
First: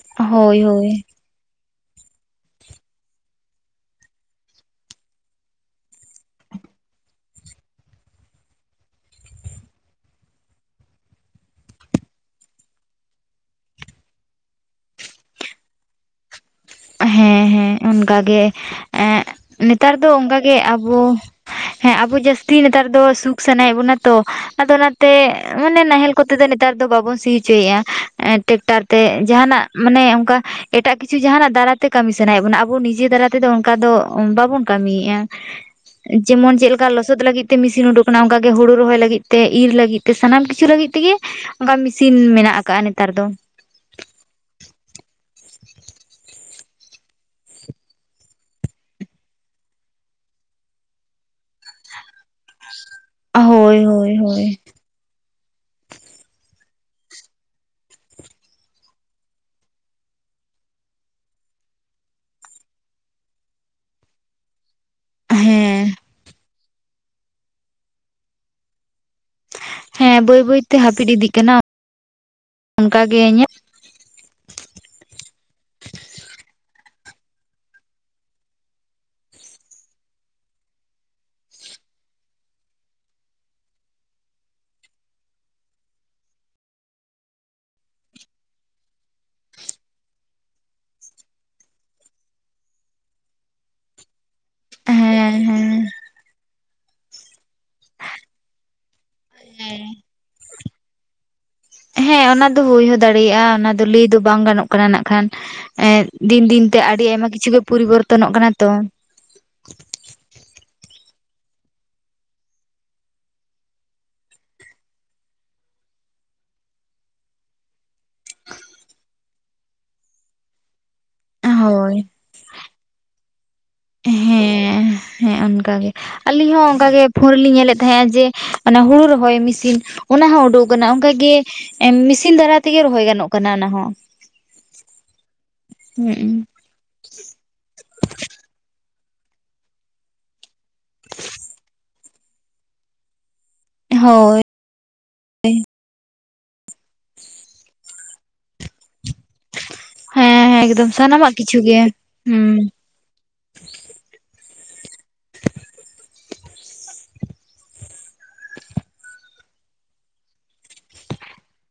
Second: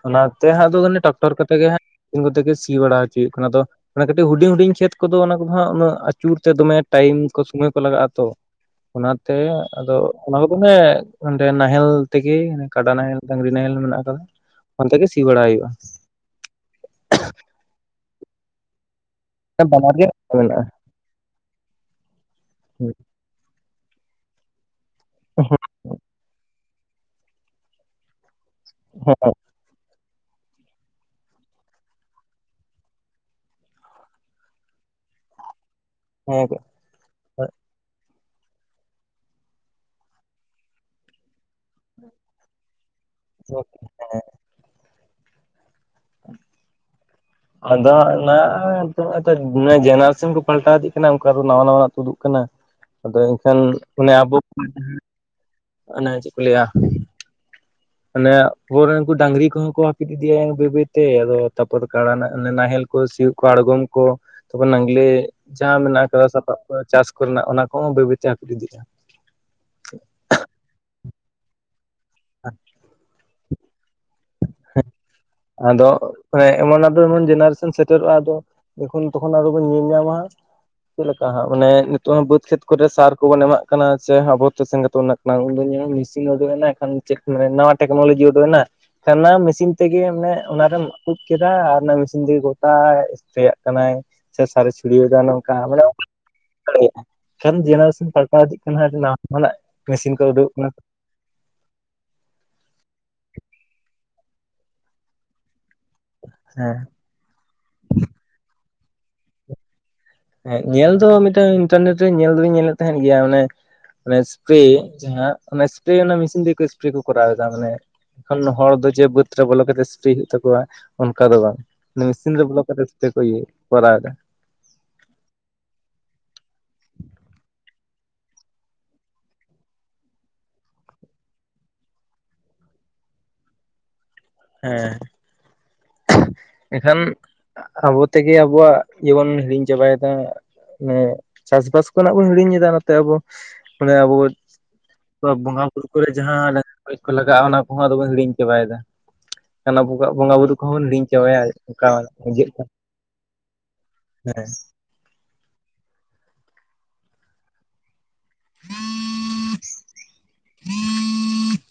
ᱚᱱᱟᱛᱮ ᱦᱳᱭ ᱦᱟᱜ ᱟᱫᱚ ᱦᱳᱭ ᱴᱟᱠᱴᱚᱨ ᱠᱚ ᱠᱟᱛᱮ ᱜᱮᱜ ᱤᱱ ᱠᱚᱛᱮ ᱜᱮ ᱥᱤ ᱵᱟᱲᱟ ᱦᱚᱪᱚᱭ ᱦᱩᱭᱩᱜ ᱠᱟᱱᱟ ᱟᱫᱚ ᱚᱱᱟ ᱦᱩᱰᱤᱧ ᱦᱩᱰᱤᱧ ᱠᱷᱮᱛ ᱠᱚᱫᱚ ᱚᱱᱟ ᱠᱚᱫᱚ ᱦᱟᱸᱜ ᱩᱱᱟᱹᱜ ᱟᱹᱪᱩᱨ ᱛᱮ ᱫᱚᱢᱮ ᱴᱟᱭᱤᱢ ᱠᱚ ᱥᱚᱢᱚᱭ ᱠᱚ ᱞᱟᱜᱟᱜ ᱟᱛᱚ ᱚᱱᱟᱛᱮ ᱟᱫᱚ ᱚᱱᱟ ᱠᱚᱫᱚ ᱚᱸᱰᱮ ᱱᱟᱦᱮᱞ ᱛᱮᱜᱮ ᱠᱟᱰᱟ ᱱᱟᱦᱮᱞ ᱰᱟᱹᱝᱨᱤ ᱱᱟᱦᱮᱞ ᱢᱮᱱᱟᱜ ᱟᱠᱟᱫᱟ ᱚᱱᱛᱮ ᱜᱮ ᱥᱤ ᱵᱟᱲᱟ ᱦᱩᱭᱩᱜ-ᱟ ᱦᱮᱸ ᱦᱮᱸ ᱚᱱᱠᱟᱜᱮ ᱮᱜ ᱱᱮᱛᱟᱨ ᱵᱟᱱᱟᱨ ᱜᱮ ᱫᱚ ᱚᱱᱠᱟᱜᱮ ᱢᱮᱱᱟᱜᱼᱟ ᱟᱵᱚ ᱦᱮᱸ ᱟᱵᱚ ᱡᱟᱹᱥᱛᱤ ᱱᱮᱛᱟᱨ ᱦᱮᱸ ᱫᱚ ᱥᱩᱠ ᱥᱟᱱᱟᱭᱮᱫ ᱵᱚᱱᱟ ᱛᱚ ᱟᱫᱚ ᱚᱱᱟ ᱛᱮ ᱢᱟᱱᱮ ᱱᱟᱦᱮᱞ ᱠᱚᱛᱮ ᱫᱚ ᱱᱮᱛᱟᱨ ᱫᱚ ᱵᱟᱵᱚᱱ ᱥᱤ ᱚᱪᱚᱭᱮᱫ-ᱟ ᱴᱮᱠᱴᱟᱨ ᱛᱮ ᱦᱮᱸ ᱡᱟᱦᱟᱱᱟᱜ ᱢᱟᱱᱮ ᱚᱱᱠᱟ ᱮᱴᱟᱜ ᱠᱤᱪᱷᱩ ᱡᱟᱦᱟᱸᱱᱟᱜ ᱫᱟᱨᱟᱭᱛᱮ ᱠᱟᱹᱢᱤ ᱥᱟᱱᱟᱭᱮᱫ ᱵᱚᱱᱟ ᱟᱵᱚ ᱱᱤᱡᱮ ᱫᱟᱨᱟᱭ ᱛᱮᱫᱚ ᱚᱱᱠᱟ ᱫᱚ ᱵᱟᱵᱚᱱ ᱠᱟᱹᱢᱤᱭᱮᱫ-ᱟ ᱡᱮᱢᱚᱱ ᱪᱮᱫ ᱚᱱᱠᱟ ᱞᱚᱥᱚᱫ ᱞᱟᱹᱜᱤᱫ ᱛᱮ ᱢᱮᱥᱤᱱ ᱩᱰᱩᱠ ᱠᱟᱱᱟ ᱚᱱᱠᱟ ᱜᱮ ᱦᱩᱲᱩ ᱨᱚᱦᱚᱭ ᱞᱟᱹᱜᱤᱫ ᱛᱮ ᱤᱨ ᱞᱟᱹᱜᱤᱫ ᱛᱮ ᱥᱟᱱᱟᱢ ᱠᱤᱪᱷᱩ ᱞᱟᱹᱜᱤᱫ ᱛᱮᱜᱮ ᱚᱱᱠᱟ ᱢᱮᱥᱤᱱ ᱢᱮᱱᱟᱜ ᱟᱠᱟᱜ ᱱᱮᱛᱟᱨ ᱫᱚ [unintelligible] ᱟᱫᱚ ᱚᱱᱟ ᱟᱫᱚ ᱡᱮᱱᱟᱨᱮᱥᱚᱱ ᱠᱚ ᱯᱟᱞᱴᱟᱣ ᱤᱫᱤᱜ ᱠᱟᱱᱟ ᱚᱱᱠᱟ ᱫᱚ ᱱᱟᱣᱟ ᱱᱟᱣᱟᱱᱟᱜ ᱛᱩᱫᱩᱜ ᱠᱟᱱᱟ ᱟᱫᱚ ᱮᱱᱠᱷᱟᱱ ᱦᱳᱭ ᱦᱳᱭ ᱚᱱᱮ ᱟᱵᱚ ᱦᱳᱭ ᱚᱱᱮ ᱪᱮᱫ ᱠᱚ ᱞᱟᱹᱭ-ᱟ᱾ ᱚᱱᱮ ᱯᱚᱨ ᱩᱱᱠᱩ ᱰᱟᱝᱨᱤ ᱠᱚᱦᱚᱸ ᱠᱚ ᱦᱟᱯᱤᱫ ᱤᱫᱮᱭᱟ ᱵᱟᱹᱭ ᱵᱟᱹᱭᱛᱮᱫᱚ ᱛᱟᱨᱯᱚᱨ ᱠᱟ ᱱᱟᱦᱮᱞ ᱠᱚ ᱥᱤᱭᱳᱜ ᱠᱚ ᱟᱬᱜᱚᱢ ᱠᱚ ᱛᱠᱷᱚᱱ ᱱᱟᱜᱽᱞᱮ ᱡᱟᱦᱟᱸ ᱦᱮᱸ ᱢᱮᱱᱟᱜ ᱟᱠᱟᱫᱟ ᱥᱟᱯᱟᱵ ᱠᱚ ᱪᱟᱥ ᱠᱚᱨᱮᱱᱟᱜ ᱚᱱᱟ ᱠᱚᱦᱚᱸ ᱵᱟᱹᱭ ᱵᱟᱹᱭᱛᱮ ᱦᱟᱯᱤᱫ ᱤᱫᱤᱜ-ᱟ ᱦᱮᱸ ᱵᱟᱹᱭ ᱵᱟᱹᱭᱛᱮ ᱦᱟᱹᱯᱤᱫ ᱤᱫᱤᱜ ᱠᱟᱱᱟ ᱚᱱᱠᱟᱜᱮ ᱤᱧᱟᱹᱜ ᱟᱫᱚ ᱮᱢᱚᱱ ᱟᱫᱚ ᱮᱢᱚᱱ ᱡᱮᱱᱟᱨᱮᱥᱚᱱ ᱥᱮᱴᱮᱨᱚᱜ-ᱟ ᱟᱫᱚ ᱮᱠᱷᱚᱱ ᱛᱚᱠᱷᱚᱱ ᱟᱨᱚ ᱵᱤᱱ ᱧᱮᱞ ᱧᱟᱢᱟ ᱦᱟᱜ ᱪᱮᱫ ᱞᱮᱠᱟ ᱦᱟᱸᱜ ᱢᱟᱱᱮ ᱱᱤᱛᱚᱜ ᱦᱚᱸ ᱵᱟᱹᱫᱽ ᱠᱷᱮᱛ ᱠᱚᱨᱮ ᱥᱟᱨ ᱠᱚᱵᱚᱱ ᱮᱢᱟᱜ ᱠᱟᱱᱟ ᱥᱮ ᱟᱵᱚ ᱛᱮ ᱥᱮᱱ ᱩᱱᱟᱹᱜ [unintelligible] ᱢᱮᱥᱤᱱ ᱩᱰᱚᱜ ᱮᱱᱟ ᱮᱠᱷᱚᱱ ᱪᱮᱠ ᱱᱟᱣᱟ ᱴᱮᱠᱱᱳᱞᱚᱡᱤ ᱩᱰᱩᱜ ᱮᱱᱟ ᱚᱱᱟ ᱢᱮᱥᱤᱱ ᱛᱮᱜᱮ ᱢᱟᱱᱮ ᱚᱱᱟᱨᱮᱢ ᱛᱩᱫ ᱠᱮᱫᱟ ᱟᱨ ᱚᱱᱟ ᱢᱮᱥᱤᱱ ᱛᱮᱜᱮ ᱜᱚᱴᱟ ᱨᱮᱭᱟᱜ ᱠᱟᱱᱟᱭ ᱥᱮ ᱥᱟᱨᱮ ᱪᱷᱩᱲᱭᱟᱹᱣ ᱫᱟ ᱦᱮᱸ ᱱᱚᱝᱠᱟ ᱦᱮᱸ ᱢᱟᱱᱮ ᱡᱮᱱᱟᱨᱮᱥᱚᱱ ᱯᱟᱞᱴᱟᱣ ᱤᱫᱤᱜ ᱠᱟᱱᱟ ᱩᱱᱟᱹᱜ ᱦᱮᱸ ᱢᱮᱥᱤᱱ ᱠᱚ ᱩᱰᱩᱠᱼᱚᱜ ᱠᱟᱱᱟ ᱦᱮᱸ ᱚᱱᱟ ᱫᱚ ᱦᱩᱭ ᱦᱚᱸ ᱫᱟᱲᱮᱭᱟᱜᱼᱟ ᱚᱱᱟ ᱫᱚ ᱞᱟᱹᱭ ᱫᱚ ᱵᱟᱝ ᱜᱟᱱᱚᱜ ᱠᱟᱱᱟ ᱱᱟᱜᱠᱷᱟᱱ ᱮᱸᱫ ᱫᱤᱱ ᱫᱤᱱ ᱦᱮᱸ ᱛᱮ ᱟᱹᱰᱤ ᱟᱭᱢᱟ ᱠᱤᱪᱷᱩ ᱜᱮ ᱯᱚᱨᱤᱵᱚᱨᱛᱚᱱᱼᱚᱜ ᱠᱟᱱᱟ ᱛᱚ᱾ ᱦᱮᱸ ᱧᱮᱞ ᱫᱚ ᱢᱤᱫᱴᱟᱝ ᱤᱱᱴᱟᱨᱱᱮᱴ ᱨᱮ ᱧᱮᱞ ᱫᱚᱞᱤᱧ ᱧᱮᱞᱮᱫ ᱛᱟᱦᱮᱸᱫ ᱜᱮᱭᱟ ᱢᱟᱱᱮ ᱡᱟᱥᱛᱤ ᱡᱟᱦᱟᱸ ᱢᱮᱥᱤᱱ ᱛᱮ ᱠᱚᱨᱟᱣ ᱮᱫᱟ ᱢᱟᱱᱮ ᱮᱠᱷᱚᱱ ᱦᱚᱲ ᱫᱚ ᱡᱮ ᱵᱟᱹᱫᱽ ᱨᱮ ᱵᱚᱞᱚ ᱠᱟᱛᱮ ᱥᱯᱨᱮ ᱦᱳᱭ ᱛᱟᱠᱚᱣᱟ ᱚᱱᱠᱟ ᱫᱚ ᱵᱟᱝ ᱦᱳᱭ ᱢᱮᱥᱤᱱ ᱨᱮ ᱵᱚᱞᱚ ᱠᱟᱛᱮ ᱥᱯᱨᱮ ᱠᱚ ᱤᱭᱟᱹ ᱠᱚᱨᱟᱣ ᱮᱫᱟ ᱦᱮᱸ ᱦᱮᱸ ᱚᱱᱠᱟᱜᱮ ᱟᱞᱤᱧ ᱦᱚᱸ ᱚᱱᱠᱟ ᱜᱮ ᱯᱷᱳᱱ ᱨᱮᱞᱤᱧ ᱧᱮᱞᱼᱮᱫ ᱛᱟᱦᱮᱸᱱᱟ ᱡᱮ ᱚᱱᱮ ᱦᱩᱲᱩ ᱨᱚᱦᱚᱭ ᱢᱮᱥᱤᱱ ᱚᱱᱟᱦᱚᱸ ᱩᱰᱩᱠ ᱟᱠᱟᱱᱟ ᱚᱱᱠᱟᱜᱮ ᱢᱮᱥᱤᱱ ᱫᱟᱨᱟᱭ ᱛᱮᱜᱮ ᱨᱚᱦᱚᱭ ᱜᱟᱱᱚᱜ ᱠᱟᱱᱟ ᱚᱱᱟᱦᱚᱸ ᱦᱮᱸ ᱮᱱᱠᱷᱟᱱ ᱟᱵᱚ ᱛᱮᱜᱮ ᱟᱵᱚᱣᱼᱟᱜ ᱤᱭᱟᱹᱵᱚᱱ ᱦᱤᱲᱤᱧ ᱪᱟᱵᱟᱭᱮᱫᱟ ᱢᱟᱱᱮ ᱪᱟᱥᱵᱟᱥ ᱠᱷᱚᱱᱼᱟᱜ ᱵᱚᱱ ᱦᱤᱲᱤᱧᱮᱫᱟ ᱱᱚᱛᱮ ᱟᱵᱚ ᱢᱟᱱᱮ ᱟᱵᱚ ᱦᱳᱭ ᱵᱚᱸᱜᱟ ᱵᱩᱨᱩ ᱠᱚᱨᱮ ᱡᱟᱦᱟᱸ ᱞᱟᱹᱠᱛᱤ ᱟᱹᱱᱤᱡ ᱠᱚ ᱞᱟᱜᱟᱜᱼᱟ ᱚᱱᱟ ᱠᱚᱦᱚᱸ ᱟᱫᱚ ᱵᱚᱱ ᱦᱤᱲᱤᱧ ᱪᱟᱵᱟᱭᱮᱫᱟ ᱚᱱᱟ ᱵᱚᱸᱜᱟᱜ ᱵᱚᱸᱜᱟ ᱦᱮᱸ ᱵᱩᱨᱩ ᱦᱮᱸ ᱠᱚᱦᱚᱸ ᱮᱠᱫᱚᱢ ᱵᱚᱱ ᱦᱤᱲᱧ ᱥᱟᱱᱟᱢᱟᱜ ᱲᱟᱵᱟᱭᱟ ᱠᱤᱪᱷᱩ ᱜᱮ ᱚᱱᱠᱟ ᱦᱩᱸ ᱵᱩᱡᱷᱟᱹᱜ ᱠᱟᱱᱟ ᱦᱮᱸ [unintelligible] [inaudible]